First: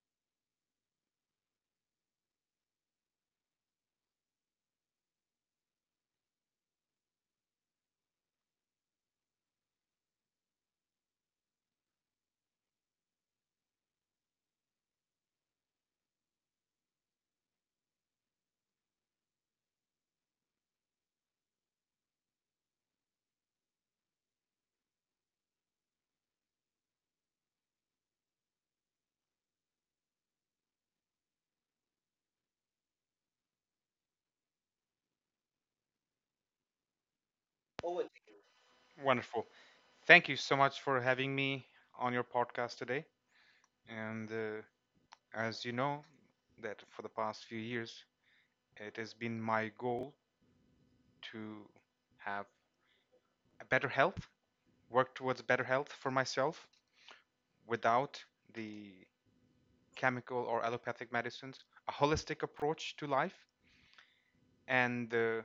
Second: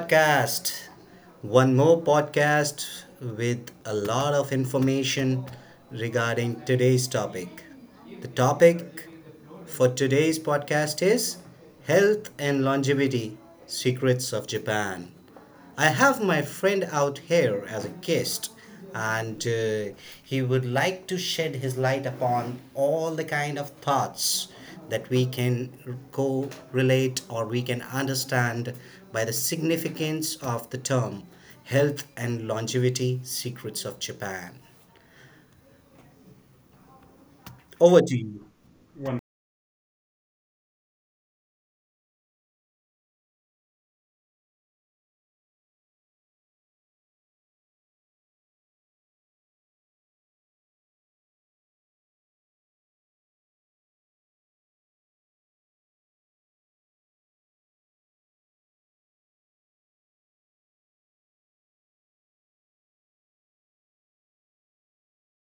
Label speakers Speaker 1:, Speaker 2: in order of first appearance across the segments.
Speaker 1: podcast. One more podcast with a lot of information regarding today's topic. The topic for today's podcast is Health and Longevity Secrets of Japan. I have my friend out here as a guest, and he would like to shed his light upon all the kind of thoughts that we can co relate or we can understand by the significance of the term Health and Longevity Secrets of Japan. Over to you.
Speaker 2: Cool. Thank you so much for having me on your podcast today. You know, it's- it has been my goal to have a better health, work towards better health for myself without the chemical or allopathic medicines, a holistic approach to life, and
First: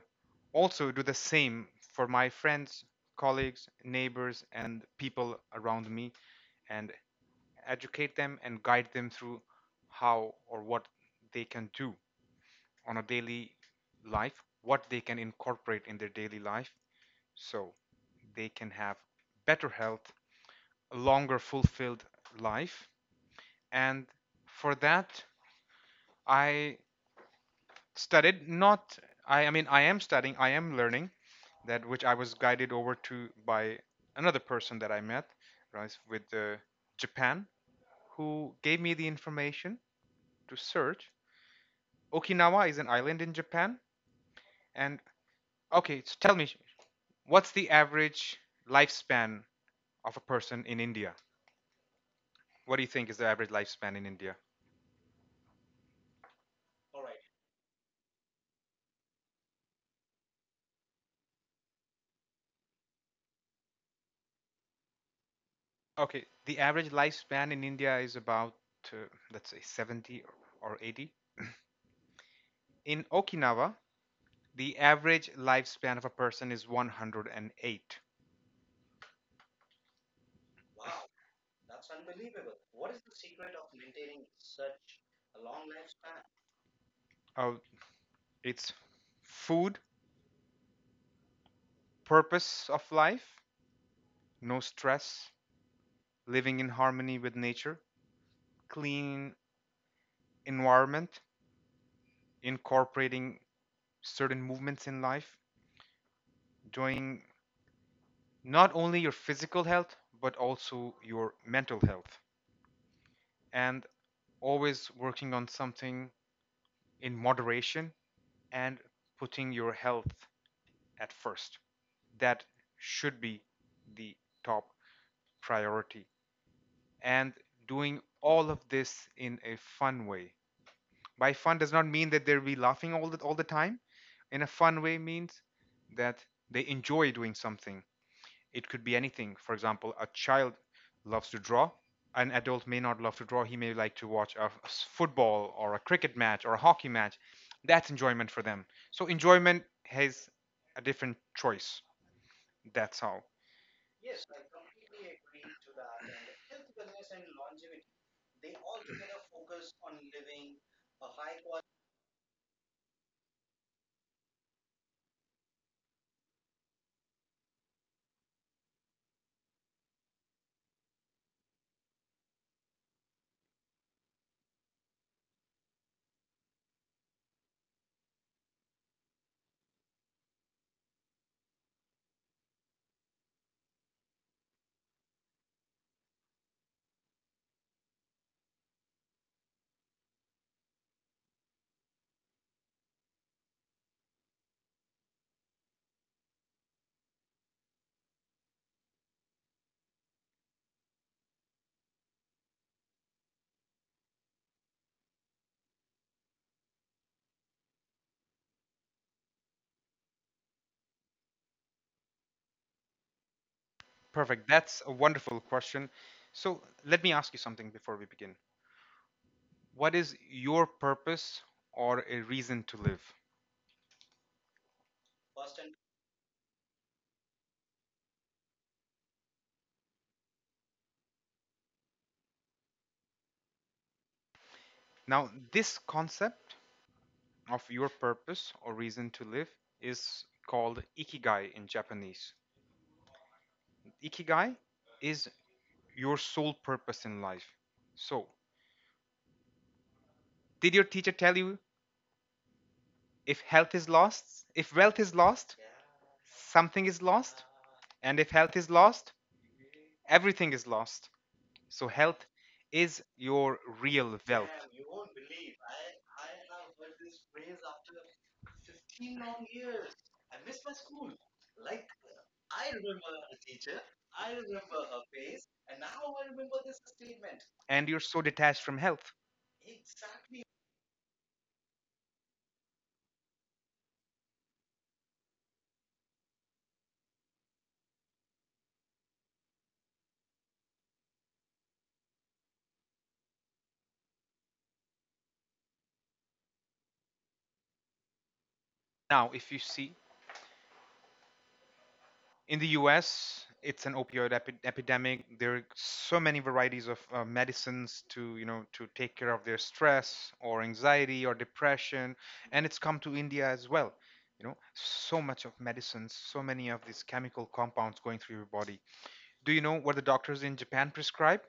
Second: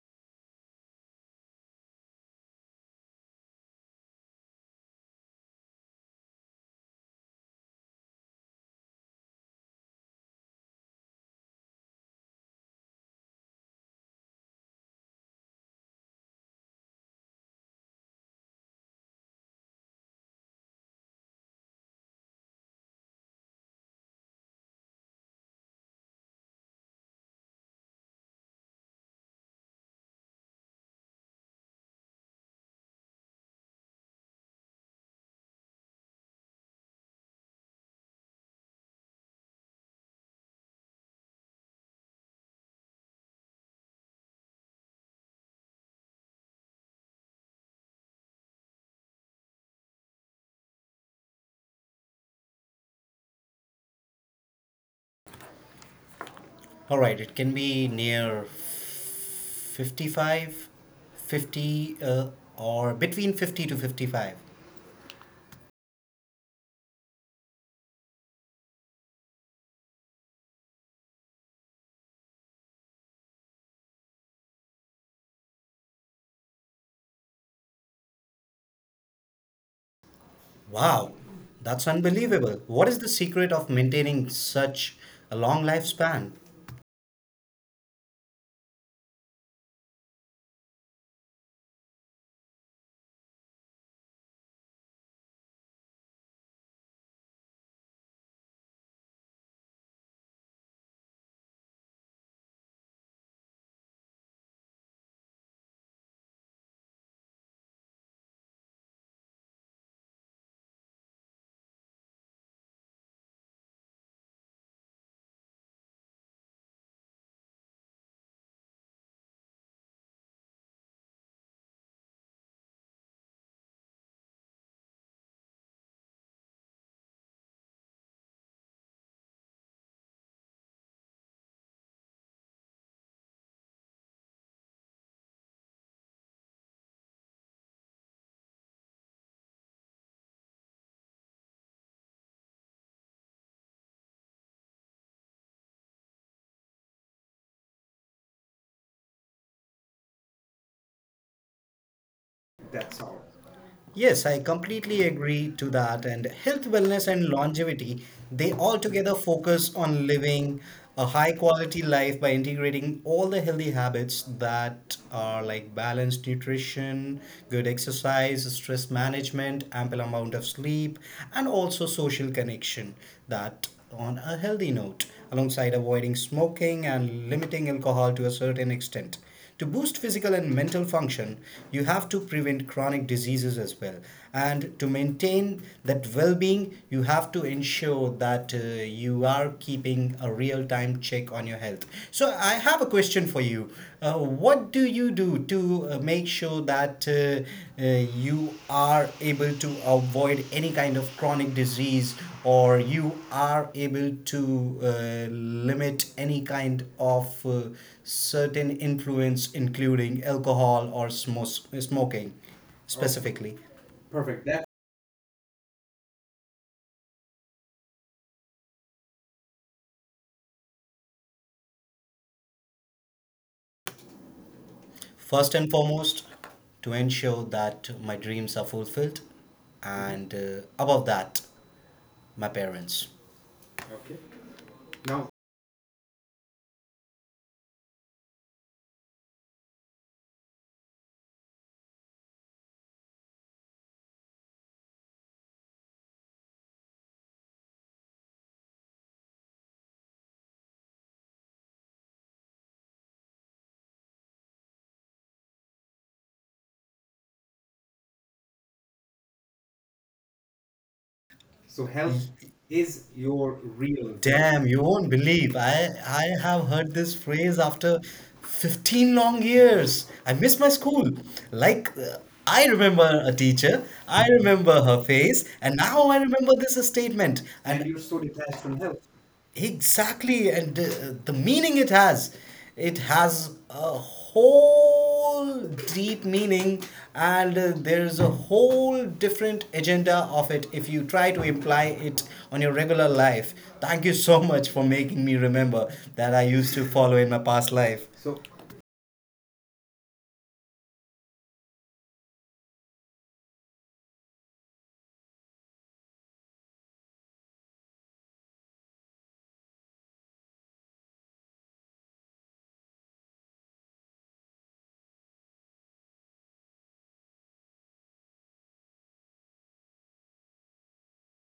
Speaker 2: also do the same for my friends, colleagues, neighbors, and people around me, and educate them and guide them through how or what they can do on a daily life, what they can incorporate in their daily life so they can have better health, a longer fulfilled life. And for that, I studied not I, I mean I am studying, I am learning that which I was guided over to by another person that I met, right, with Japan, who gave me the information to search. Okinawa is an island in Japan, and okay, so tell me, what's the average lifespan of a person in India? What do you think is the average lifespan in India?
Speaker 1: All right, it can be near 55, 50, or between 50 to 55.
Speaker 2: Okay, the average lifespan in India is about, uh, let's say, 70 or 80. In Okinawa, the average lifespan of a person is 108.
Speaker 1: Wow, that's unbelievable. What is the secret of maintaining such a long lifespan?
Speaker 2: Uh, it's food, purpose of life, no stress, living in harmony with nature, clean environment, incorporating certain movements in life, doing not only your physical health but also your mental health, and always working on something in moderation, and putting your health at first. That should be the top priority. And doing all of this in a fun way. By fun does not mean that they'll be laughing all the time. In a fun way means that they enjoy doing something. It could be anything. For example, a child loves to draw. An adult may not love to draw. He may like to watch a football or a cricket match or a hockey match. That's enjoyment for them. So enjoyment has a different choice.
Speaker 1: That's
Speaker 2: That's how.
Speaker 1: all. Yes, I completely agree to that. And health, wellness, and longevity, they all together focus on living a high quality life by integrating all the healthy habits that are like balanced nutrition, good exercise, stress management, ample amount of sleep, and also social connection that on a healthy note, alongside avoiding smoking and limiting alcohol to a certain extent. To boost physical and mental function, you have to prevent chronic diseases as well. And to maintain that well being, you have to ensure that you are keeping a real time check on your health. So, I have a question for you. What do you do to make sure? So that you are able to avoid any kind of chronic disease or you are able to uh, limit any kind of certain influence, including alcohol or smoking. Okay, specifically.
Speaker 2: Perfect.
Speaker 1: Perfect. That.
Speaker 2: That's a wonderful question. So let me ask you something before we begin. What is your purpose or a reason to live?
Speaker 1: First and foremost, to ensure that my dreams are fulfilled. Mhm. And above that, my parents. Okay.
Speaker 2: Now,
Speaker 1: Now.
Speaker 2: this concept of your purpose or reason to live is called ikigai in Japanese. Ikigai is your sole purpose in life. So, did your teacher tell you, if health is lost, if wealth is lost, something is lost? And if health is lost, everything is lost. So,
Speaker 1: So
Speaker 2: health
Speaker 1: health
Speaker 2: is
Speaker 1: is
Speaker 2: your
Speaker 1: your real.
Speaker 2: real wealth.
Speaker 1: Damn, you wealth. Won't believe. I have heard this phrase after 15 long years. I miss my school. Like I remember a teacher, I remember her face, and now I remember this statement. And
Speaker 2: And
Speaker 1: And
Speaker 2: you're
Speaker 1: you're
Speaker 2: so
Speaker 1: so
Speaker 2: detached
Speaker 1: detached
Speaker 2: from
Speaker 1: from health.
Speaker 2: health.
Speaker 1: Exactly, and the meaning it has a whole deep meaning, and there's a whole different agenda of it if you try to imply it on your regular life. Thank you so much for making me remember that I used to follow in my past life. So.
Speaker 2: Now, if you see in the US, it's an opioid epidemic. There are so many varieties of medicines to, you know, to take care of their stress or anxiety or depression, and it's come to India as well. You know, so much of medicines, so many of these chemical compounds going through your body. Do you know what the doctors in Japan prescribe?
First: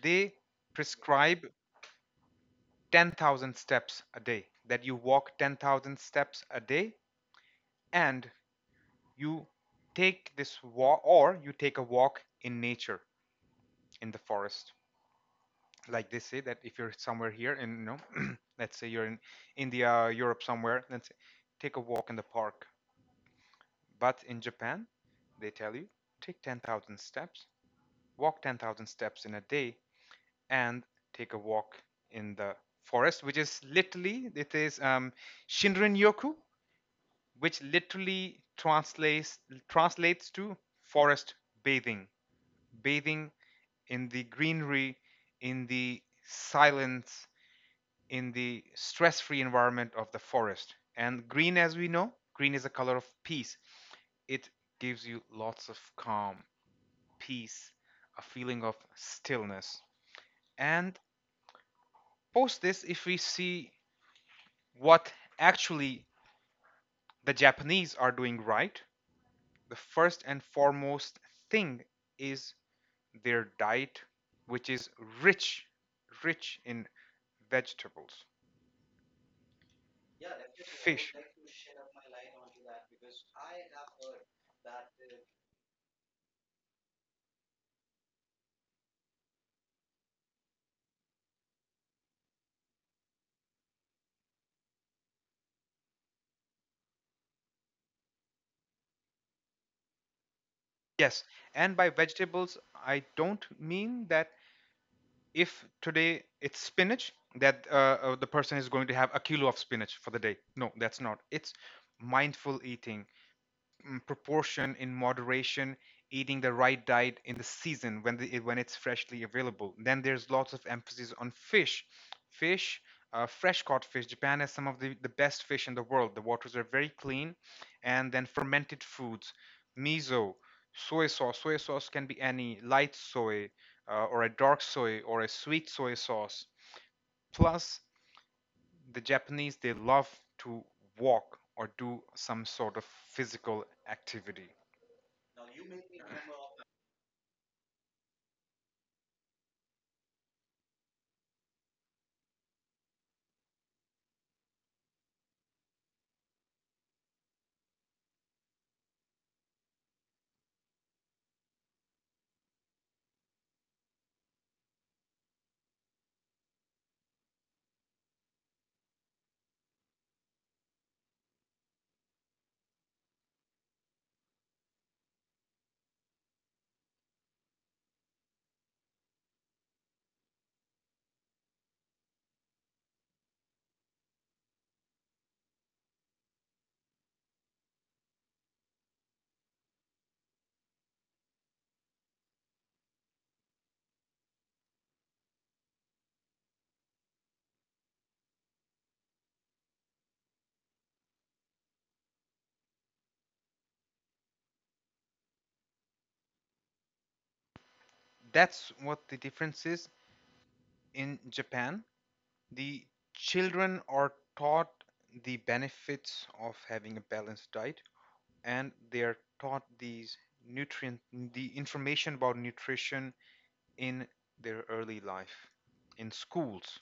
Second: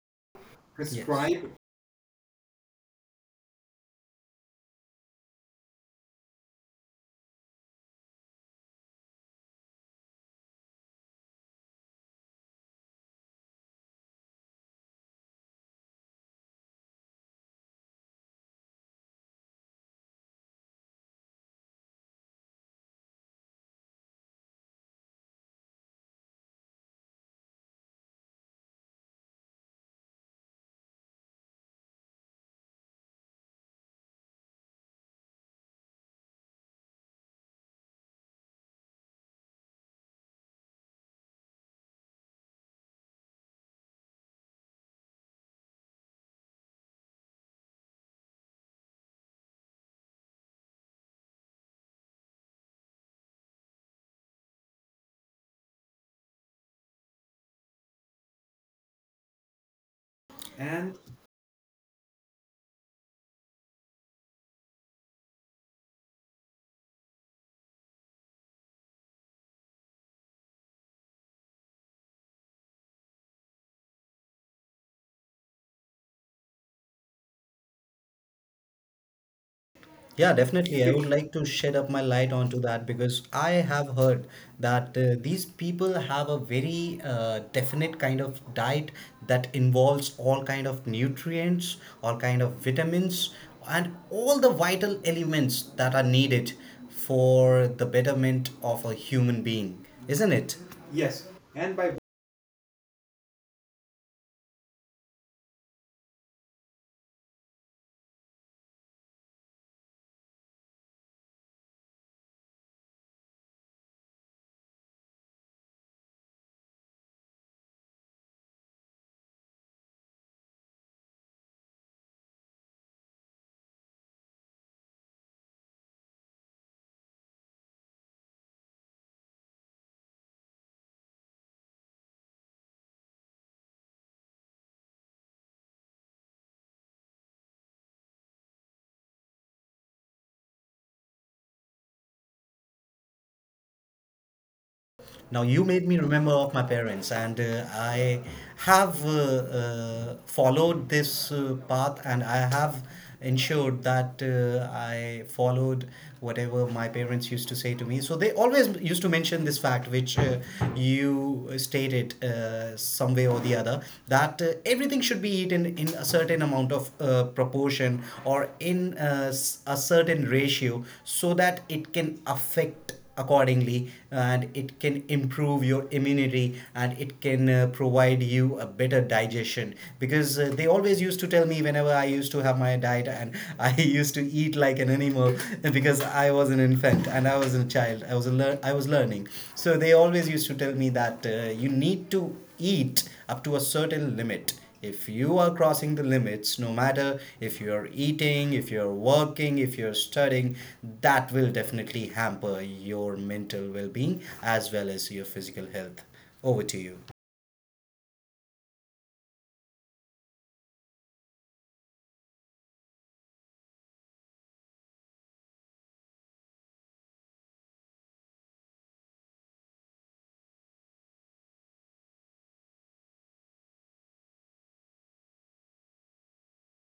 Speaker 2: They
Speaker 1: Yes.
Speaker 2: prescribe
Speaker 1: Prescribe.
Speaker 2: 10,000 steps a day. That you walk 10,000 steps a day, and you take this walk, or you take a walk in nature, in the forest. Like they say that if you're somewhere here, and you know, let's say you're in India, Europe, somewhere, let's say, take a walk in the park. But in Japan, they tell you take 10,000 steps, walk 10,000 steps in a day, and take a walk in the forest, which is literally, it is Shinrin Yoku, which literally translates to forest bathing, bathing in the greenery, in the silence, in the stress free environment of the forest. And green, as we know, green is a color of peace. It gives you lots of calm, peace, a feeling of stillness.
Speaker 1: And
Speaker 2: And post this, if we see what actually the Japanese are doing, right, the first and foremost thing is their diet, which is rich, rich in vegetables.
Speaker 1: yeah, definitely. I would
Speaker 2: Fish.
Speaker 1: like to shed up my light onto that because I have heard that these people have a very definite kind of diet that involves all kind of nutrients, all kind of vitamins, and all the vital elements that are needed for the betterment of a human being, isn't it? Yes,
Speaker 2: Yes.
Speaker 1: and
Speaker 2: And
Speaker 1: by.
Speaker 2: by vegetables, I don't mean that if today it's spinach, that the person is going to have a kilo of spinach for the day. No, that's not. It's mindful eating. Proportion in moderation, eating the right diet in the season when when it's freshly available. Then there's lots of emphasis on fish. Fresh caught fish. Japan has some of the best fish in the world. The waters are very clean. And then fermented foods, miso, soy sauce, can be any light soy, or a dark soy, or a sweet soy sauce. Plus, the Japanese, they love to walk or do some sort of physical activity.
Speaker 1: Now you made me remember of my parents, and I have followed this path, and I have ensured that I followed whatever my parents used to say to me. So they always used to mention this fact, which you stated some way or the other, that everything should be eaten in a certain amount of proportion or in a certain ratio, so that it can affect accordingly and it can improve your immunity and it can provide you a better digestion because they always used to tell me whenever I used to have my diet and I used to eat like an animal because I was an infant and I was a child I was learning. So they always used to tell me that you need to eat up to a certain limit. If you are crossing the limits, no matter if you're eating, if you're working, if you're studying, that will definitely hamper your mental well being as well as your physical health. Over to you.
Speaker 2: That's what the difference is. In Japan, the children are taught the benefits of having a balanced diet, and they are taught nutrient the information about nutrition in their early life in schools,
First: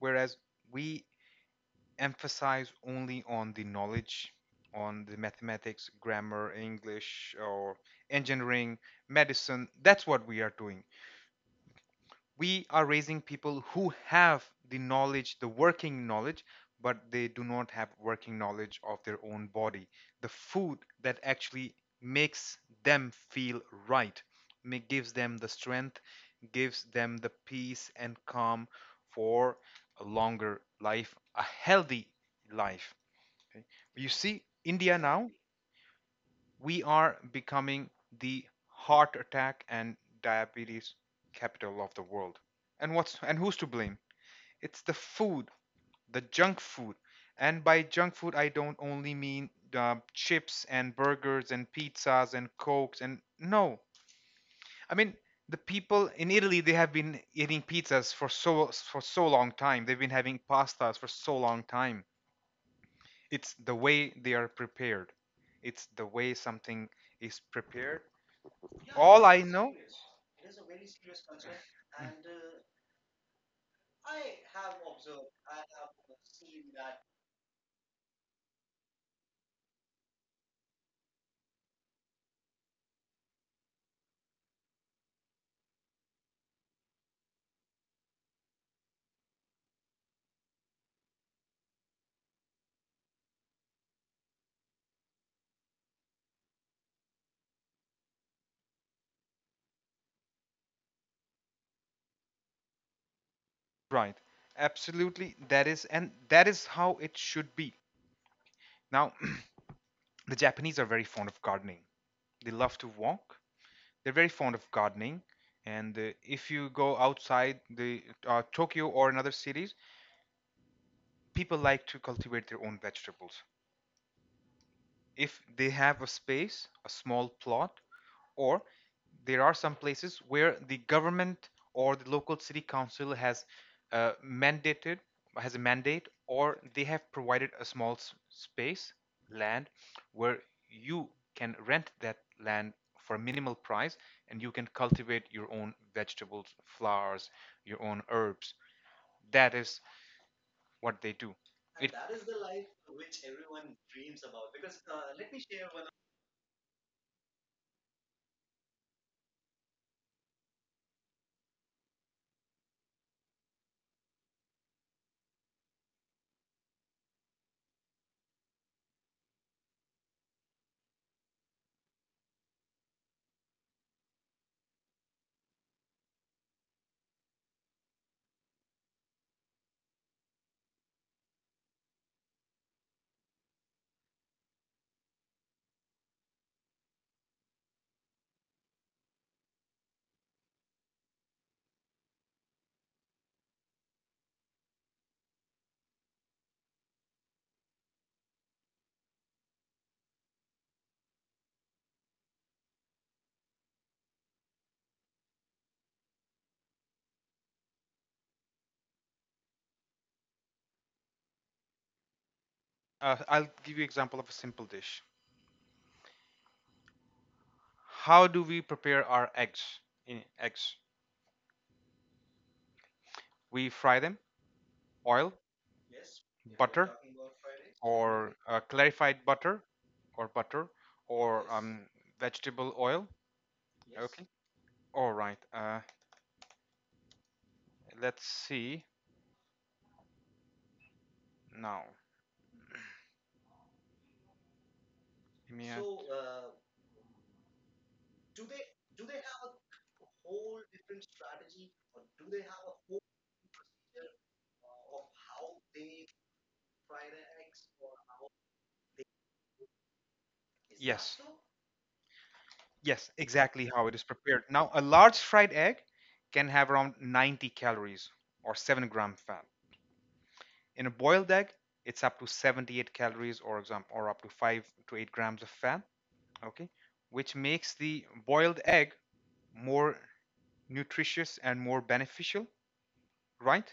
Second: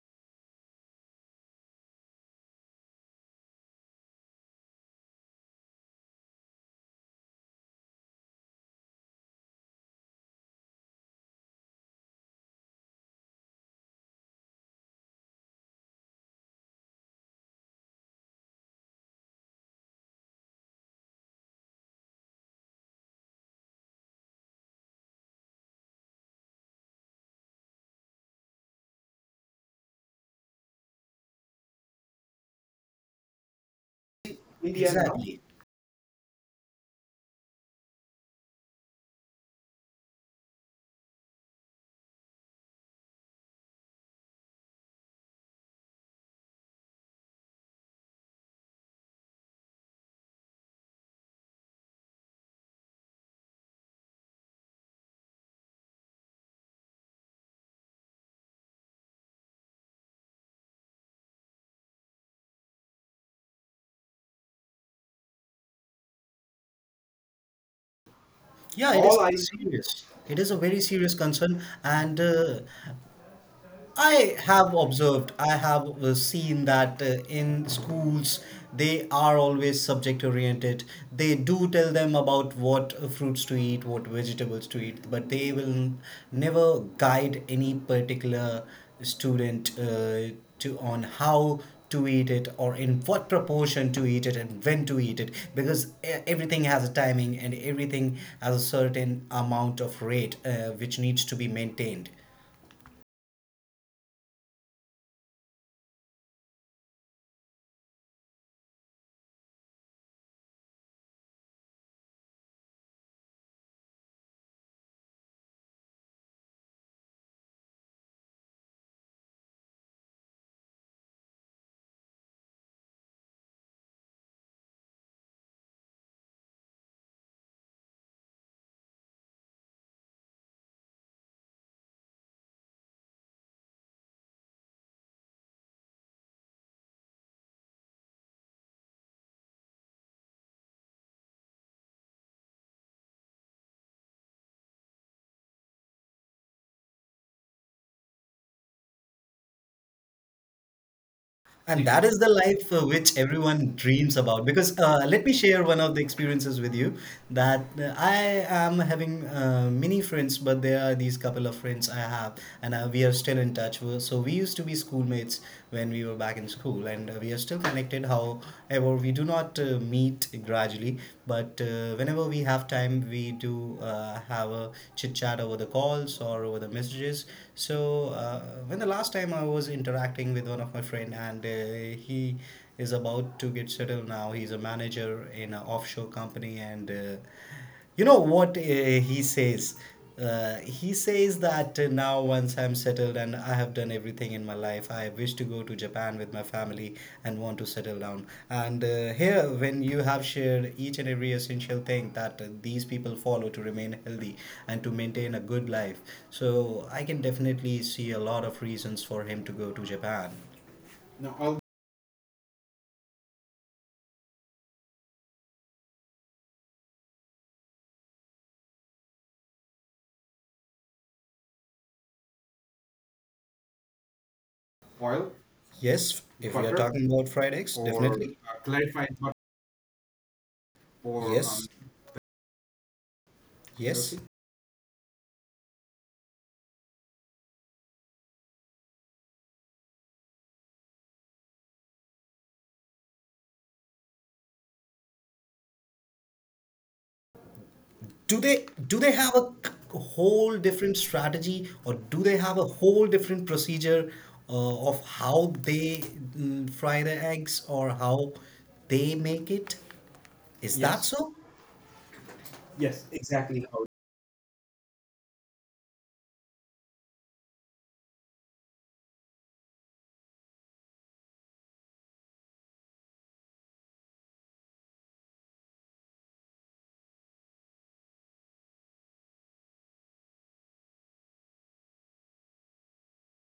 Speaker 2: whereas we emphasize only on the knowledge, on the mathematics, grammar, english, or engineering, medicine. That's what we are doing. We are raising people who have the knowledge, the working knowledge, but they do not have working knowledge of their own body. The food that actually makes them feel right, gives them the strength, gives them the peace and calm for a longer life, a healthy life. Okay? You see, India
Speaker 1: India now.
Speaker 2: now,
Speaker 1: Exactly.
Speaker 2: we are becoming the heart attack and diabetes capital of the world. And what's and who's to blame? It's the food, the junk food. And by junk food, I don't only mean chips and burgers and pizzas and cokes and no. I mean the people in Italy, they have been eating pizzas for for so long time. They've been having pastas for so long time. It's the way they are prepared. It's the way something is prepared,
Speaker 1: Yeah, it
Speaker 2: all
Speaker 1: is. All I
Speaker 2: I
Speaker 1: very
Speaker 2: know.
Speaker 1: serious. It is a very serious concern,
Speaker 2: Mm,
Speaker 1: and I have observed, I have seen that in schools they are always subject oriented. They do tell them about what fruits to eat, what vegetables to eat, but they will never guide any particular student to on how to eat it or in what proportion to eat it and when to eat it because everything has a timing and everything has a certain amount of rate which needs to be maintained.
Speaker 2: right, absolutely. That is, and that is how it should be. Now the Japanese are very fond of gardening. They love to walk. They're very fond of gardening. And if you go outside the Tokyo or in other cities, people like to cultivate their own vegetables if they have a space, a small plot. Or there are some places where the government or the local city council has mandated has a mandate, or they have provided a small space, land, where you can rent that land for a minimal price, and you can cultivate your own vegetables, flowers, your own herbs. That is what they do. And it that
Speaker 1: And
Speaker 2: is
Speaker 1: that
Speaker 2: the
Speaker 1: is the
Speaker 2: life
Speaker 1: life
Speaker 2: which
Speaker 1: which
Speaker 2: everyone
Speaker 1: everyone
Speaker 2: dreams
Speaker 1: dreams
Speaker 2: about.
Speaker 1: about.
Speaker 2: Because
Speaker 1: Because
Speaker 2: let me
Speaker 1: let me
Speaker 2: share one
Speaker 1: share one of the experiences with you that I am having many friends, but there are these couple of friends I have, and we are still in touch. So we used to be schoolmates when we were back in school, and we are still connected. However, we do not meet gradually, but whenever we have time, we do have a chit chat over the calls or over the messages. So when the last time I was interacting with one of my friends, Ukraine, and he is about to get settled now. He's a manager in an offshore company, and you know what he says. He says that now once I'm settled and I have done everything in my life, I wish to go to Japan with my family and want to settle down. And here, when you have shared each and every essential thing that these people follow to remain healthy and to maintain a good life, so I can definitely see a lot of reasons for him to go to Japan. Now, all.
Speaker 2: of I'll give you example of a simple dish. How do we prepare our eggs? In eggs, we fry them, oil,
Speaker 1: Foil. Yes, if we are. Butter?
Speaker 2: butter,
Speaker 1: Talking about fried eggs, or
Speaker 2: or
Speaker 1: definitely
Speaker 2: clarified
Speaker 1: clarified butter
Speaker 2: butter, or butter,
Speaker 1: or
Speaker 2: or
Speaker 1: yes,
Speaker 2: vegetable oil. Yes.
Speaker 1: yes.
Speaker 2: Okay.
Speaker 1: Okay.
Speaker 2: All right. Let's see now. Give me a- So,
Speaker 1: Do they do they have a c- whole different strategy or do they have a whole different procedure of how they fry the eggs or how they make it?
Speaker 2: is
Speaker 1: Is
Speaker 2: yes.
Speaker 1: that?
Speaker 2: that
Speaker 1: Yes.
Speaker 2: so?
Speaker 1: So?
Speaker 2: Yes,
Speaker 1: Yes,
Speaker 2: exactly
Speaker 1: exactly.
Speaker 2: how it
Speaker 1: How
Speaker 2: is prepared. Now, a large fried egg can have around 90 calories or 7-gram fat. In a boiled egg, it's up to 78 calories or exam or up to 5 to 8 grams of fat, okay, which makes the boiled egg more nutritious and more beneficial, right?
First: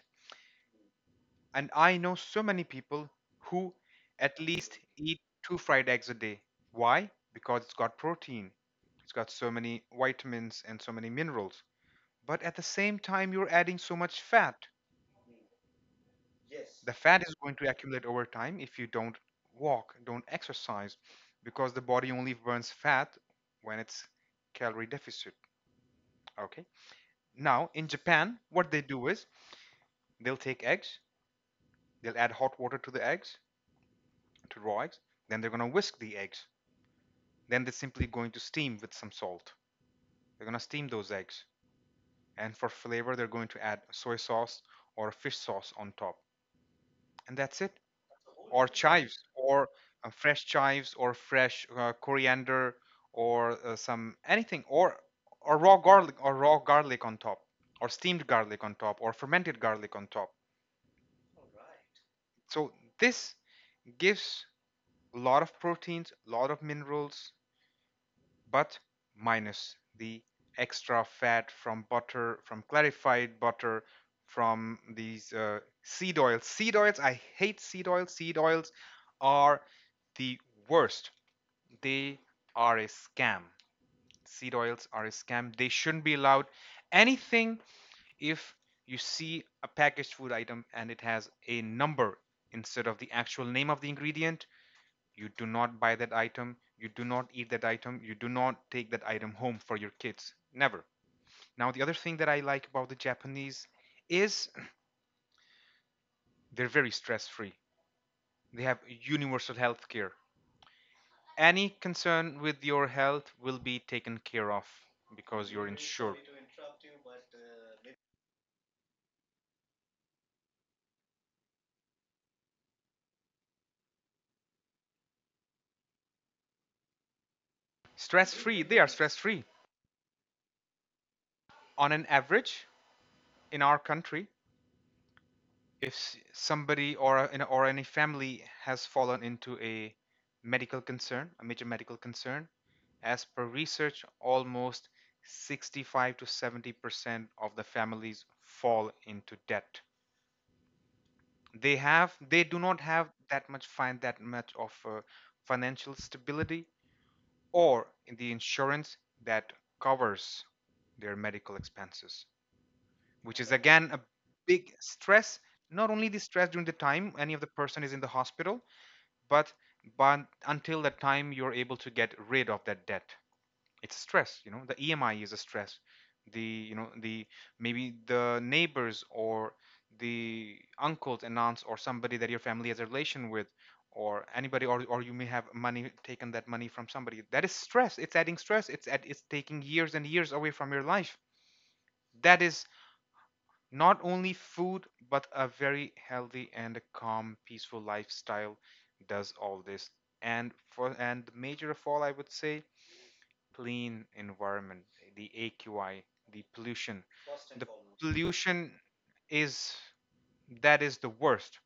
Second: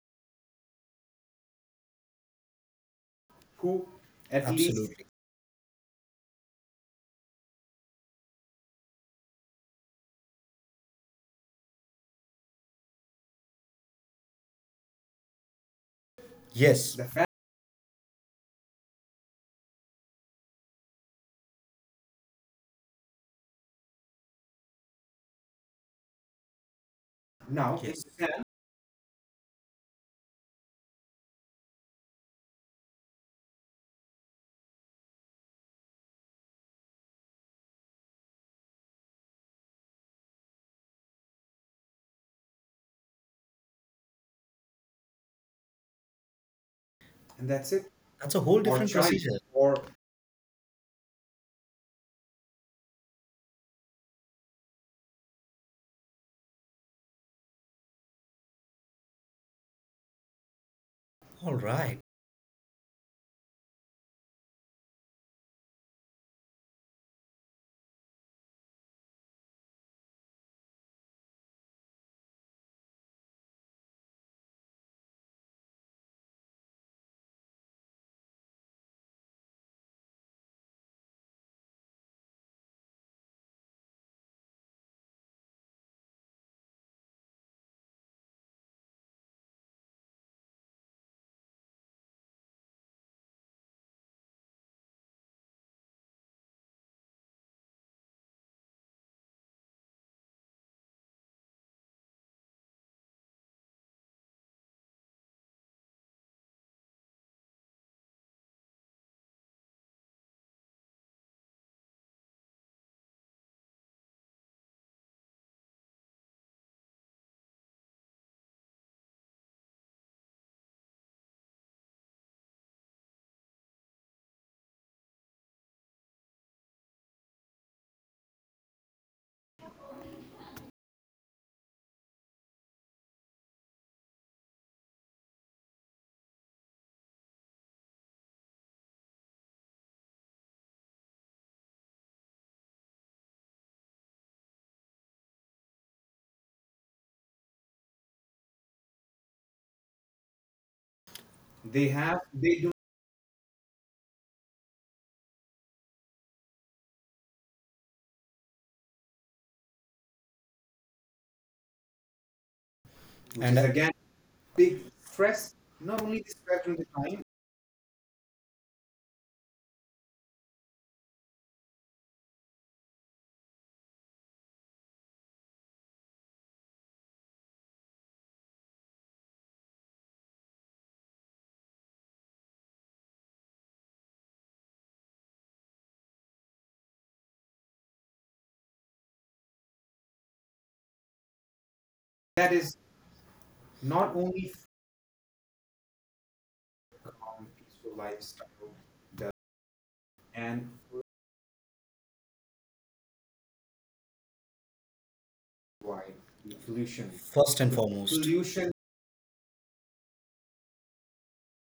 Speaker 2: And I know so many people who
Speaker 1: cook
Speaker 2: at
Speaker 1: at least.
Speaker 2: least
Speaker 1: Absolutely.
Speaker 2: eat 2 fried eggs a day. Why? Because it's got protein. It's got so many vitamins and so many minerals. But at the same time, you're adding so much fat. The
Speaker 1: Yes, the
Speaker 2: fat
Speaker 1: fat
Speaker 2: is going to accumulate over time if you don't walk, don't exercise, because the body only burns fat when it's calorie deficit. Okay. Now,
Speaker 1: now in.
Speaker 2: in
Speaker 1: Yes, the
Speaker 2: Japan,
Speaker 1: pan.
Speaker 2: what they do is they'll take eggs, they'll add hot water to the eggs, to raw eggs, then they're going to whisk the eggs. Then they're simply going to steam with some salt. They're going to steam those eggs. And for flavor, they're going to add soy sauce or fish sauce on top. And
Speaker 1: And
Speaker 2: that's
Speaker 1: that's
Speaker 2: it.
Speaker 1: it. That's a whole. Or
Speaker 2: Or
Speaker 1: different chives,
Speaker 2: chives,
Speaker 1: procedure.
Speaker 2: or
Speaker 1: Or
Speaker 2: fresh chives, or fresh coriander, or some anything, or raw garlic, or raw garlic on top, or steamed garlic on top, or fermented garlic on top.
Speaker 1: all right.
Speaker 2: So this gives a lot of proteins, a lot of minerals, but minus the extra fat from butter, from clarified butter, from these seed oils. Seed oils, I hate seed oils. Seed oils are the worst. They are a scam. Seed oils are a scam. They shouldn't be allowed. Anything, if you see a packaged food item and it has a number instead of the actual name of the ingredient, you do not buy that item, you do not eat that item, you do not take that item home for your kids. Never. Now, the other thing that I like about the Japanese is they're very stress free. They have universal health care. Any concern with your health will be taken care of because you're insured. Stress free, they are stress free. On an average, in our country, if somebody or any family has fallen into a medical concern, a major medical concern, as per research, almost 65 to 70% of the families fall into debt. They
Speaker 1: They
Speaker 2: have
Speaker 1: have
Speaker 2: they do
Speaker 1: they
Speaker 2: not have that much find that much of financial stability or the insurance that covers their medical expenses, which
Speaker 1: which.
Speaker 2: is
Speaker 1: And is
Speaker 2: again
Speaker 1: again
Speaker 2: a big
Speaker 1: big
Speaker 2: stress.
Speaker 1: stress.
Speaker 2: Not
Speaker 1: Not
Speaker 2: only the
Speaker 1: only the
Speaker 2: stress
Speaker 1: stress
Speaker 2: during the
Speaker 1: during the
Speaker 2: time
Speaker 1: time
Speaker 2: any of the person is in the hospital, but but until that time you're able to get rid of that debt, it's stress. You know, the EMI is a stress. The you know the maybe the neighbors or the uncles and aunts or somebody that your family has a relation with, or anybody, or you may have money taken that money from somebody. That is stress, it's adding stress, it's taking years and years away from your life. That
Speaker 1: that
Speaker 2: is
Speaker 1: is
Speaker 2: not
Speaker 1: not
Speaker 2: only
Speaker 1: only
Speaker 2: food, but a very healthy and a
Speaker 1: for
Speaker 2: calm,
Speaker 1: calm,
Speaker 2: peaceful
Speaker 1: peaceful
Speaker 2: lifestyle
Speaker 1: lifestyle,
Speaker 2: does all this. And
Speaker 1: and
Speaker 2: for
Speaker 1: for
Speaker 2: and the major of all, I would say, clean environment, the AQI, the
Speaker 1: the
Speaker 2: pollution.
Speaker 1: pollution. First
Speaker 2: The
Speaker 1: and foremost.
Speaker 2: pollution,
Speaker 1: Pollution.
Speaker 2: is that is the worst.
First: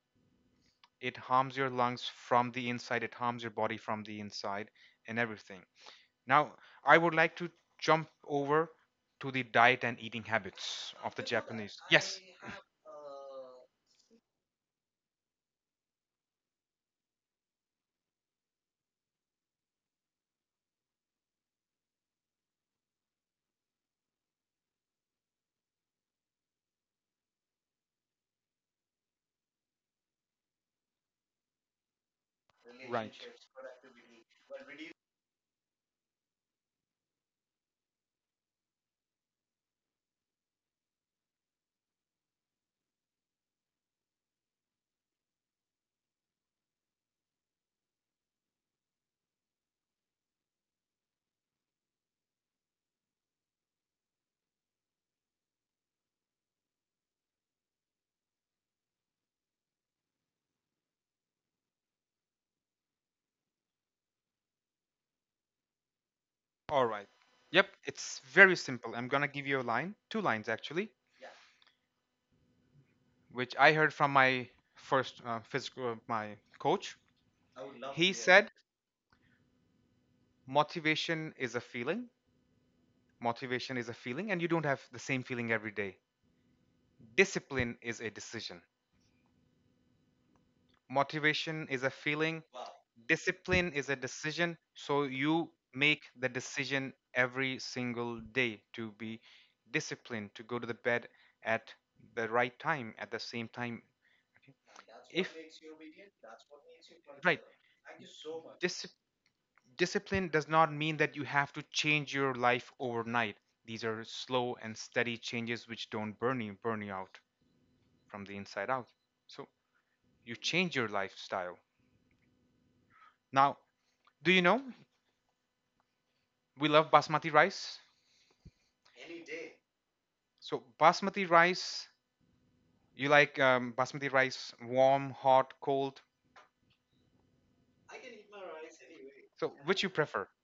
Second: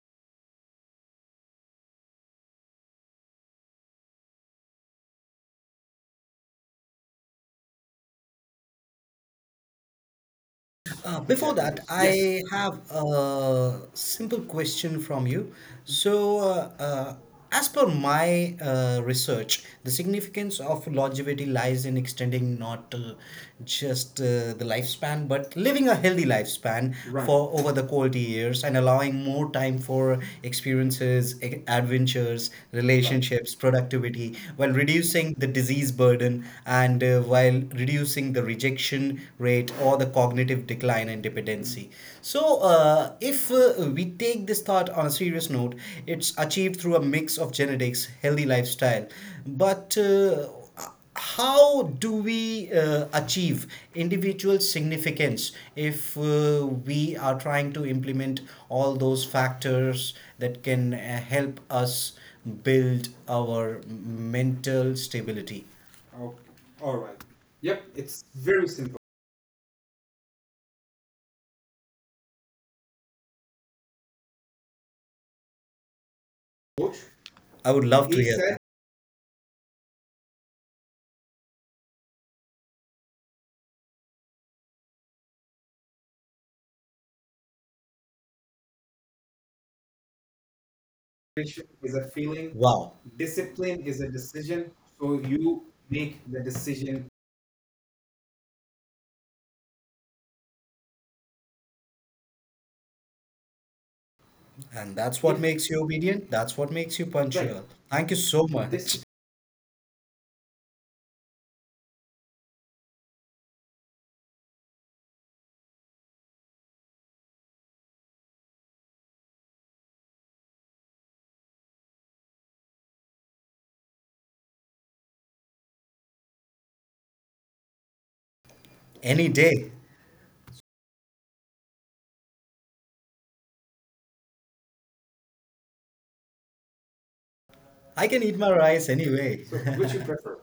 Speaker 2: It harms your lungs from the inside, it harms your body from the inside, and everything. Now, I would like to jump over to the diet and eating habits of the
Speaker 1: Before that,
Speaker 2: Japanese.
Speaker 1: yes.
Speaker 2: Yes.
Speaker 1: I have a simple question from you. So, as per my research, the significance of longevity lies in extending not just the lifespan, but living a healthy lifespan. Right. For over the quality years and allowing more time for experiences, adventures, right,
Speaker 2: Right.
Speaker 1: relationships, productivity, while reducing the disease burden and while reducing the increasing the rejection rate or the cognitive decline and dependency. So, if we take this thought on a serious note, it's achieved through a mix of genetics, healthy lifestyle, but how do we achieve individual significance if we are trying to implement all those factors that can help us build our mental stability. Okay.
Speaker 2: All
Speaker 1: All
Speaker 2: right.
Speaker 1: right.
Speaker 2: Yep,
Speaker 1: Yep.
Speaker 2: it's
Speaker 1: It's
Speaker 2: very
Speaker 1: very simple.
Speaker 2: simple. I'm gonna give you a line, two lines actually, which I heard from my first physical my
Speaker 1: Coach.
Speaker 2: coach.
Speaker 1: I would love to.
Speaker 2: He
Speaker 1: He hear said
Speaker 2: said
Speaker 1: that.
Speaker 2: motivation is a feeling. Motivation is a feeling, and you don't have the same feeling every day. Discipline is a decision.
Speaker 1: Ambition
Speaker 2: Motivation is
Speaker 1: is
Speaker 2: a
Speaker 1: a
Speaker 2: feeling.
Speaker 1: feeling. Wow.
Speaker 2: Discipline
Speaker 1: Discipline is
Speaker 2: is a
Speaker 1: a
Speaker 2: decision,
Speaker 1: decision.
Speaker 2: so
Speaker 1: So
Speaker 2: you
Speaker 1: you
Speaker 2: make
Speaker 1: make
Speaker 2: the
Speaker 1: the
Speaker 2: decision
Speaker 1: decision.
Speaker 2: every single day to be disciplined, to go to the bed at the right time, at the same time.
Speaker 1: And that's what
Speaker 2: If
Speaker 1: if makes you obedient. That's what makes you right.
Speaker 2: right.
Speaker 1: Punctual. Thank you so.
Speaker 2: Dis-
Speaker 1: This much.
Speaker 2: Discipline does not mean that you have to change your life overnight. These are slow and steady changes which don't burn you out from the inside out. So you change your lifestyle. Now, do you know, we love basmati rice.
Speaker 1: Any day.
Speaker 2: So basmati rice, you like basmati rice, warm, hot, cold?
Speaker 1: I can eat my rice anyway.
Speaker 2: So
Speaker 1: So,
Speaker 2: which you
Speaker 1: which you
Speaker 2: prefer?
Speaker 1: prefer?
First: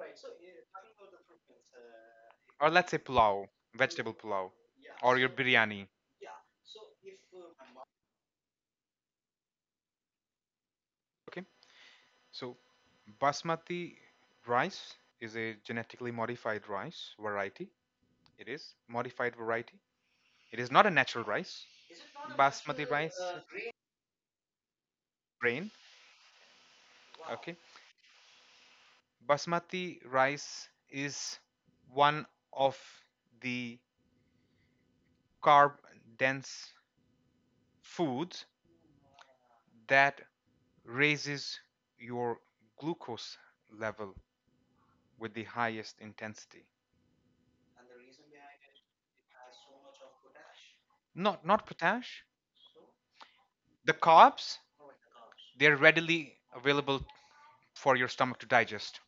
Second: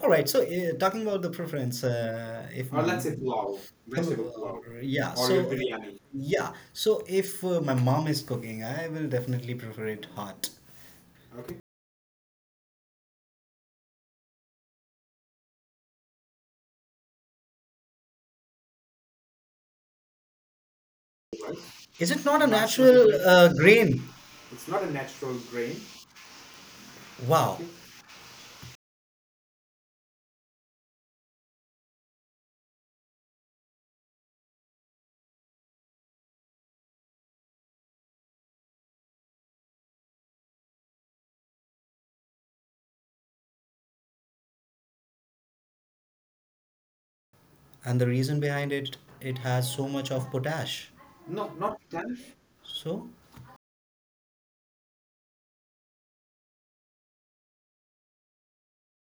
Speaker 1: All right. So, talking about the preference,
Speaker 2: Or
Speaker 1: if. Or
Speaker 2: let's say
Speaker 1: let's say
Speaker 2: pulao,
Speaker 1: pulao,
Speaker 2: vegetable
Speaker 1: vegetable
Speaker 2: pulao,
Speaker 1: pulao, yeah,
Speaker 2: or your
Speaker 1: or your, so,
Speaker 2: biryani.
Speaker 1: biryani, yeah. So, if my mom is cooking, I will definitely prefer it hot.
Speaker 2: Okay.
Speaker 1: Okay.
Speaker 2: So basmati rice is a genetically modified rice variety. It is modified variety. It is not a natural rice.
Speaker 1: Is it not a basmati
Speaker 2: Basmati
Speaker 1: natural
Speaker 2: rice
Speaker 1: rice? Grain? It's not a natural
Speaker 2: grain.
Speaker 1: grain. Wow.
Speaker 2: Okay.
Speaker 1: Okay.
Speaker 2: Basmati rice is one of the carb dense foods that raises your glucose level with the highest intensity.
Speaker 1: And the reason behind it, it has so much of potash.
Speaker 2: Not
Speaker 1: No,
Speaker 2: not
Speaker 1: not
Speaker 2: potash.
Speaker 1: potash. So,
Speaker 2: The carbs, they're readily available for your stomach to digest.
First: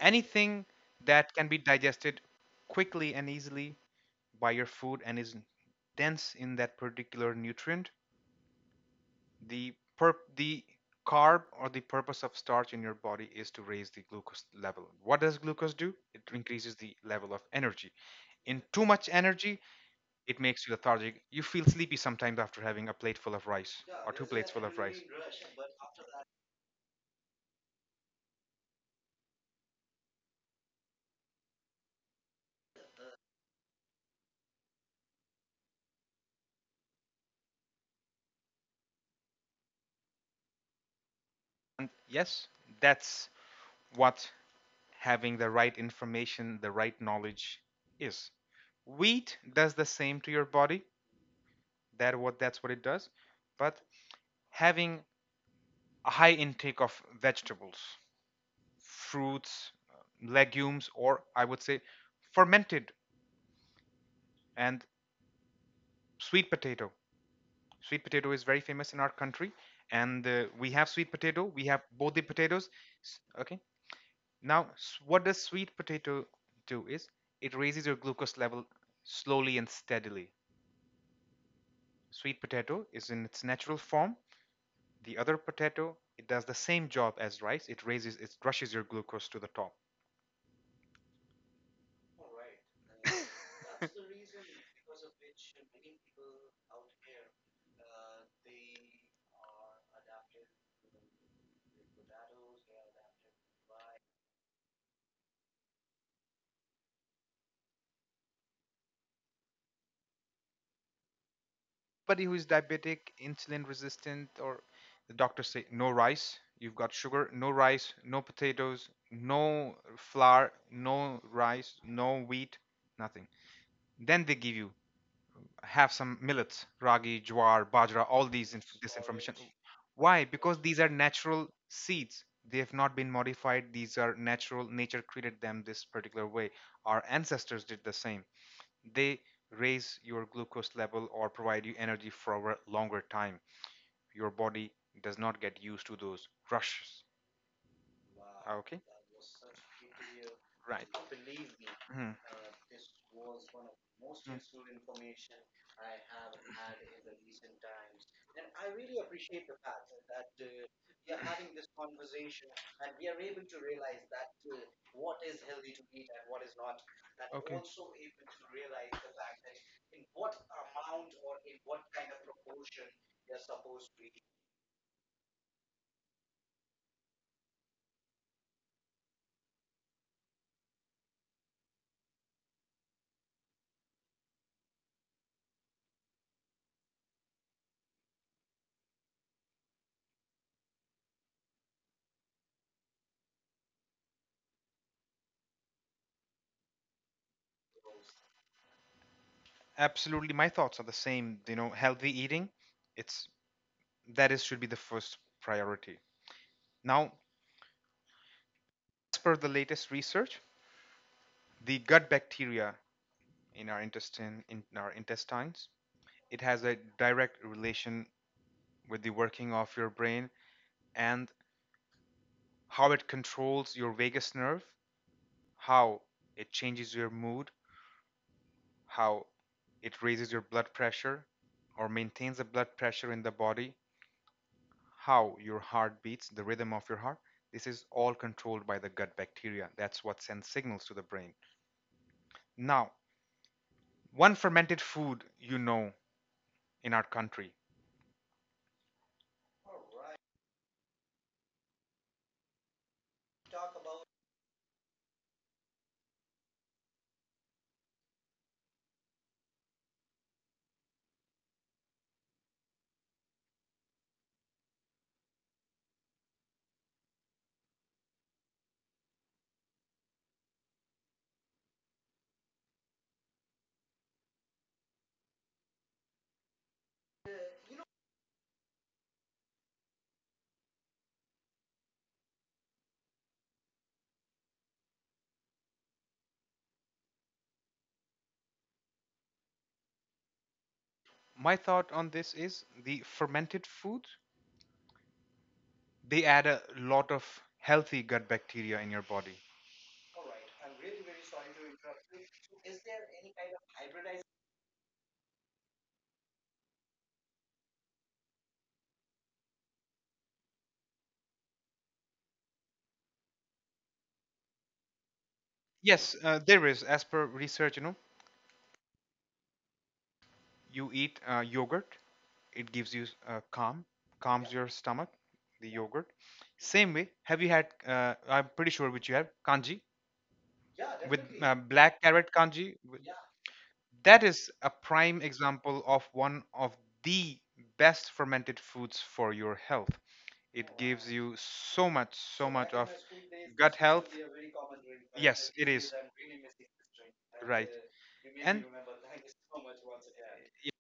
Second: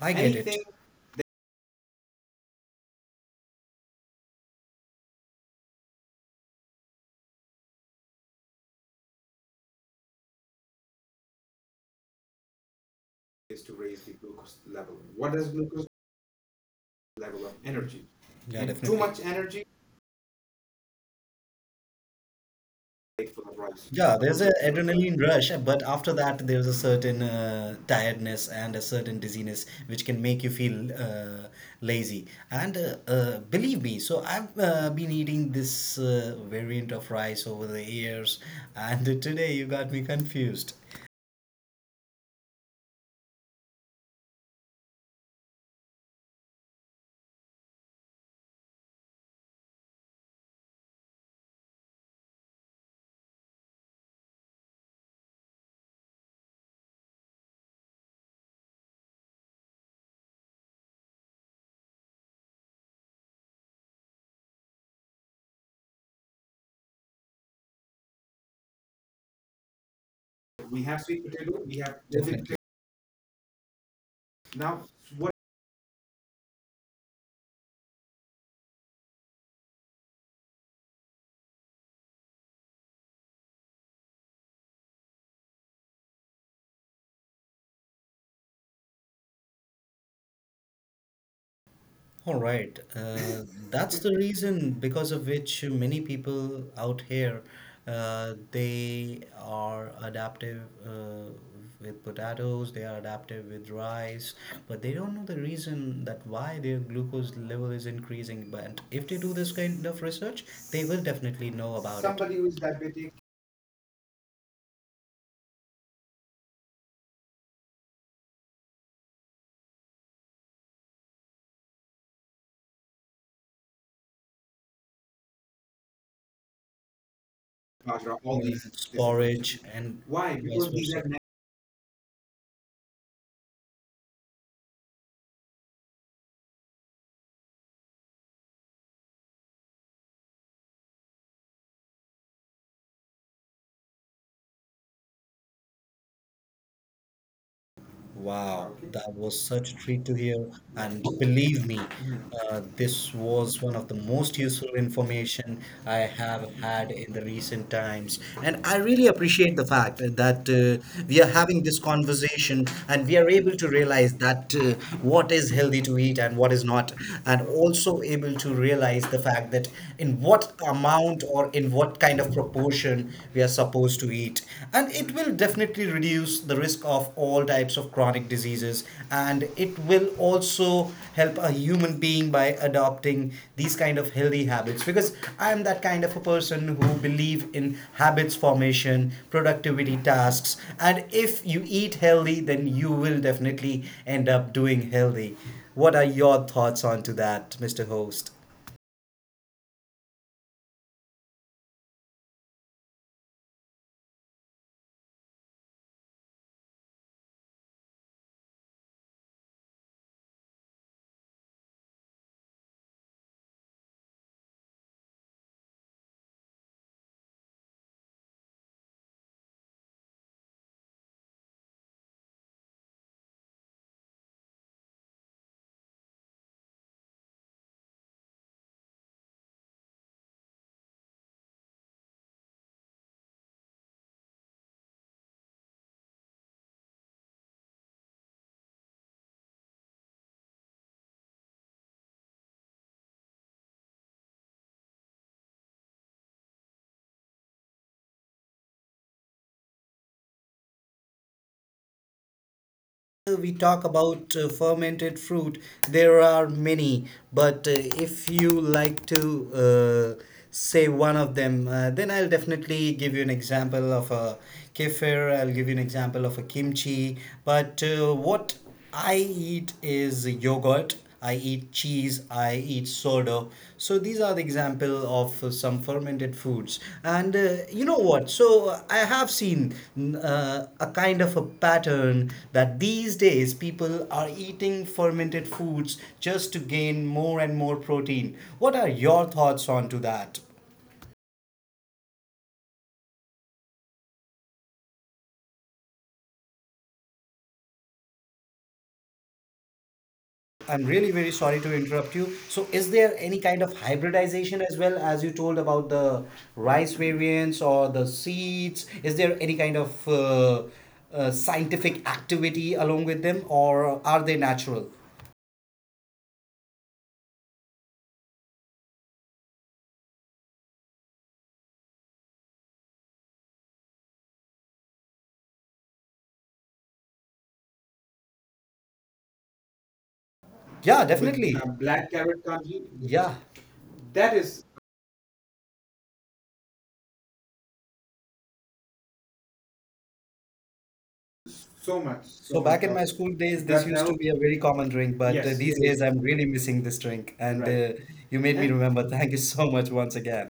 Speaker 1: I get it. Anything
Speaker 2: Anything that can be digested quickly and easily by your food and is dense in that particular nutrient. The carb, or the purpose of starch in your body, is
Speaker 1: is
Speaker 2: to
Speaker 1: to
Speaker 2: raise the
Speaker 1: raise the
Speaker 2: glucose
Speaker 1: glucose
Speaker 2: level.
Speaker 1: level.
Speaker 2: What
Speaker 1: What
Speaker 2: does
Speaker 1: does
Speaker 2: glucose
Speaker 1: glucose
Speaker 2: do? It increases the level of
Speaker 1: level of
Speaker 2: energy.
Speaker 1: energy? Yeah,
Speaker 2: In
Speaker 1: and definitely.
Speaker 2: too
Speaker 1: Too
Speaker 2: much
Speaker 1: much
Speaker 2: energy,
Speaker 1: energy,
Speaker 2: it makes you lethargic. You feel sleepy sometimes after having a
Speaker 1: late
Speaker 2: plateful
Speaker 1: for the
Speaker 2: of
Speaker 1: price.
Speaker 2: rice
Speaker 1: Yeah,
Speaker 2: or two
Speaker 1: there's an
Speaker 2: plates full of rice.
Speaker 1: adrenaline rush, but after that, there's a certain tiredness and a certain dizziness which can make you feel lazy. And believe me, so I've been eating this variant of rice over the years, and today you got me confused.
Speaker 2: And yes, that's what having the right information, the right knowledge is. Wheat does the same to your body. That's what it does. But having a high intake of vegetables, fruits, legumes, or I would say fermented, and sweet potato. Sweet potato is very famous in our country, and we
Speaker 1: We
Speaker 2: have
Speaker 1: have
Speaker 2: sweet
Speaker 1: sweet
Speaker 2: potato.
Speaker 1: potato,
Speaker 2: We
Speaker 1: we
Speaker 2: have
Speaker 1: have
Speaker 2: both
Speaker 1: potato.
Speaker 2: the
Speaker 1: Definitely.
Speaker 2: potatoes. Okay, now
Speaker 1: Now,
Speaker 2: what
Speaker 1: what
Speaker 2: does sweet potato do? Is It raises your glucose level slowly and steadily. Sweet potato is in its natural form. The other potato, it does the same job as rice. It raises, it rushes your glucose to the top.
Speaker 1: all right. That's the reason because of which many people out here they are adaptive uh, with potatoes, they are adaptive with rice, but they don't know the reason that why their glucose level is increasing. But if they do this kind of research, they will definitely know about it.
Speaker 2: Buddy
Speaker 1: Somebody
Speaker 2: who
Speaker 1: who
Speaker 2: is
Speaker 1: is diabetic,
Speaker 2: diabetic, insulin resistant, or the doctor say no rice. You've got sugar, no rice, no potatoes, no flour, no rice, no wheat, nothing. Then they give you, have some millets, ragi, jawar, bajra,
Speaker 1: bajra,
Speaker 2: all
Speaker 1: all, whether
Speaker 2: these
Speaker 1: these it's diseases,
Speaker 2: this information.
Speaker 1: porridge things, and
Speaker 2: Why?
Speaker 1: why, vice
Speaker 2: Because
Speaker 1: because
Speaker 2: these
Speaker 1: these
Speaker 2: are
Speaker 1: versa are.
Speaker 2: natural seeds. They have not been modified. These are natural. Nature created them this particular way. Our ancestors did the same. They raise your glucose level or provide you energy for a longer time. Your body does not get used to those rushes.
Speaker 1: Wow.
Speaker 2: Okay,
Speaker 1: Okay, that was such a treat to hear.
Speaker 2: right.
Speaker 1: And believe me,
Speaker 2: Mhm.
Speaker 1: this was one of the most
Speaker 2: Mm.
Speaker 1: useful information I have had in the recent times. And I really appreciate the fact that we are having this conversation and we are able to realize that what is healthy to eat and what is not, and
Speaker 2: Okay.
Speaker 1: also able to realize the fact that in what amount or in what kind of proportion we are supposed to eat and it will definitely reduce the risk of all types of chronic diseases and it will also help a human being by adopting these kind of healthy habits because I am that kind of a person who believe in habits formation productivity tasks and if you eat healthy then you will definitely end up doing healthy. What are your thoughts on to that, mr host?
Speaker 2: Absolutely, my thoughts are the same. You know, healthy eating, it's that is should be the first priority. Now, as per the latest research, the gut bacteria in our intestines, it has a direct relation with the working of your brain and how it controls your vagus nerve, how it changes your mood, how it raises your blood pressure or maintains the blood pressure in the body, how your heart beats, the rhythm of your heart, this is all controlled by the gut bacteria. That's what sends signals to the brain. Now, one fermented food in our country.
Speaker 1: We talk about fermented fruit, there are many, but if you like to uh, say one of them, then I'll definitely give you an example of a kefir, I'll give you an example of a kimchi. But what I eat is yogurt. I eat cheese, I eat soda. So these are the example of some fermented foods. And you know what? So I have seen a kind of a pattern that these days people are eating fermented foods just to gain more and more protein. What are your thoughts on to that?
Speaker 2: My thought on this is the fermented food, they add a lot of healthy gut bacteria in your body.
Speaker 1: I'm really very sorry to interrupt you. So, is there any kind of hybridization as well as you told about the rice variants or the seeds? Is there any kind of scientific activity along with them or are they natural?
Speaker 2: Yes, there is. As per research, you eat yogurt, it gives you calm, calms your stomach, the yogurt. Same way, have you had, I'm pretty sure which you have, kanji? With
Speaker 1: Yeah, with definitely
Speaker 2: black carrot
Speaker 1: black carrot
Speaker 2: kanji,
Speaker 1: kanji. Yeah.
Speaker 2: that is
Speaker 1: That
Speaker 2: a
Speaker 1: is
Speaker 2: prime example of one of the best fermented foods for your health. Oh, it gives, wow, you so much,
Speaker 1: so
Speaker 2: so
Speaker 1: much,
Speaker 2: much
Speaker 1: so, so
Speaker 2: of
Speaker 1: much back in of my of school
Speaker 2: gut, this
Speaker 1: days, this
Speaker 2: health,
Speaker 1: that. That used now to be a very common drink,
Speaker 2: yes,
Speaker 1: but
Speaker 2: it
Speaker 1: yes,
Speaker 2: is,
Speaker 1: these it days is I'm really missing this drink.
Speaker 2: right,
Speaker 1: And right.
Speaker 2: and
Speaker 1: You made me. And remember. Thank you so much once again.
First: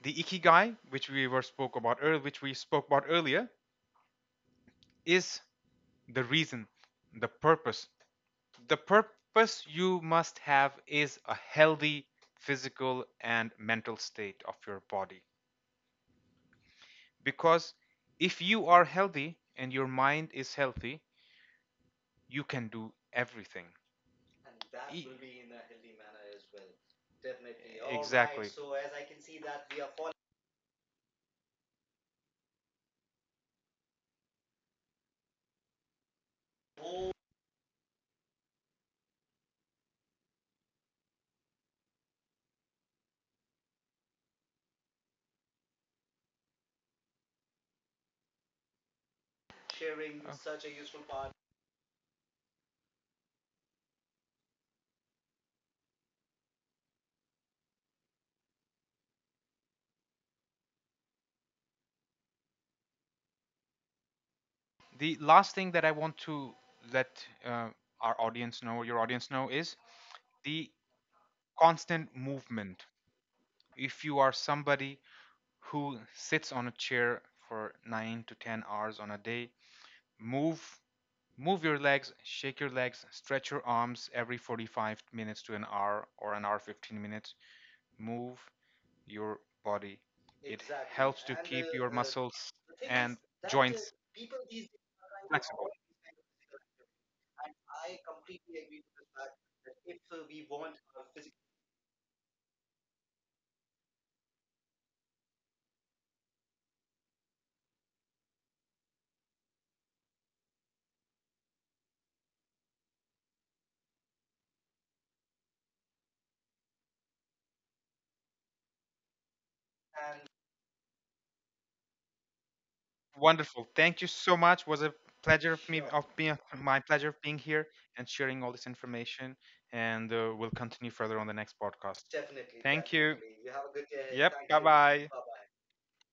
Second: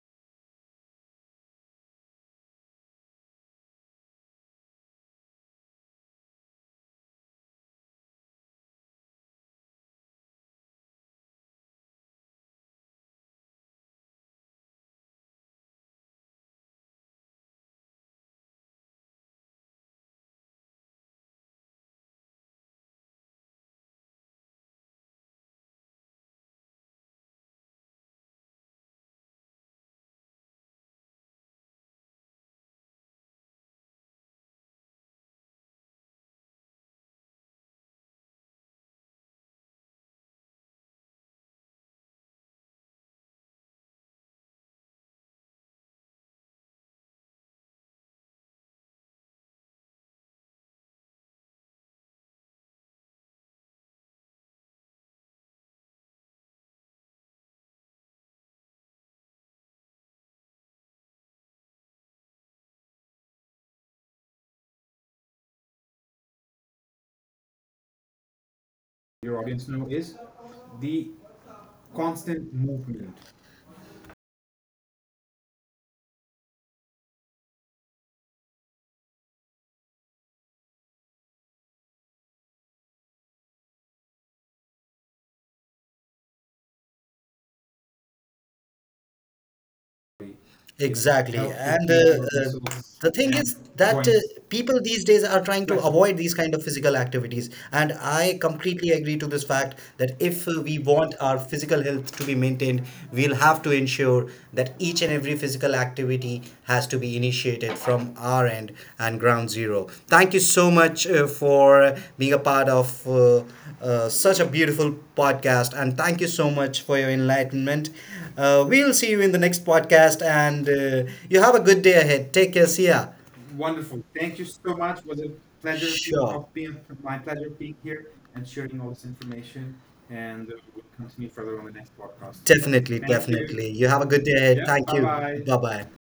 Speaker 2: the ikigai which we spoke about earlier is the reason, the purpose the purpose you must have is a healthy physical and mental state of your body. Because if you are healthy and your mind is healthy, you can do everything. E- exactly. The last thing that I want to let our audience know your audience
Speaker 1: Your
Speaker 2: know
Speaker 1: audience
Speaker 2: is
Speaker 1: now is
Speaker 2: the
Speaker 1: the
Speaker 2: constant
Speaker 1: constant
Speaker 2: movement.
Speaker 1: movement.
Speaker 2: If you are somebody who sits on a chair for 9 to 10 hours on a day, move, move your legs, shake your legs, stretch your arms every 45 minutes to an hour or an hour 15 minutes. Move your body. Exactly, it helps
Speaker 1: Exactly.
Speaker 2: to
Speaker 1: Without
Speaker 2: keep
Speaker 1: and
Speaker 2: your
Speaker 1: taking your
Speaker 2: muscles
Speaker 1: resource the
Speaker 2: and
Speaker 1: thing and is and that
Speaker 2: joints
Speaker 1: points. People these days are trying to,
Speaker 2: flexible.
Speaker 1: right, avoid these kind of physical activities. And I completely agree to this fact that if we want our physical health to be maintained, we'll have to ensure that each and every physical activity has to be initiated from our end and ground zero. Thank you so much for being a part of such a beautiful podcast. And thank you so much for your enlightenment. We'll see you in the next podcast, and you have a good day ahead. Take care. See ya.
Speaker 2: Wonderful. Thank
Speaker 1: Wonderful.
Speaker 2: you so
Speaker 1: Thank you
Speaker 2: much.
Speaker 1: so
Speaker 2: Was a
Speaker 1: much. Was a
Speaker 2: pleasure, of me
Speaker 1: pleasure.
Speaker 2: of
Speaker 1: Sure.
Speaker 2: being
Speaker 1: Of being
Speaker 2: my pleasure
Speaker 1: my
Speaker 2: of being
Speaker 1: pleasure
Speaker 2: here
Speaker 1: being here
Speaker 2: and sharing
Speaker 1: and
Speaker 2: all this
Speaker 1: sharing all this
Speaker 2: information.
Speaker 1: information.
Speaker 2: And
Speaker 1: And
Speaker 2: we'll
Speaker 1: we'll
Speaker 2: continue further
Speaker 1: continue
Speaker 2: on the
Speaker 1: further
Speaker 2: next
Speaker 1: on the next
Speaker 2: podcast.
Speaker 1: podcast.
Speaker 2: Thank
Speaker 1: Definitely, thank you,
Speaker 2: you.
Speaker 1: definitely. You. You have a good day
Speaker 2: Yep.
Speaker 1: ahead.
Speaker 2: Bye
Speaker 1: Yeah, thank you,
Speaker 2: bye.
Speaker 1: bye-bye. Bye
Speaker 2: Bye.
Speaker 1: bye, bye.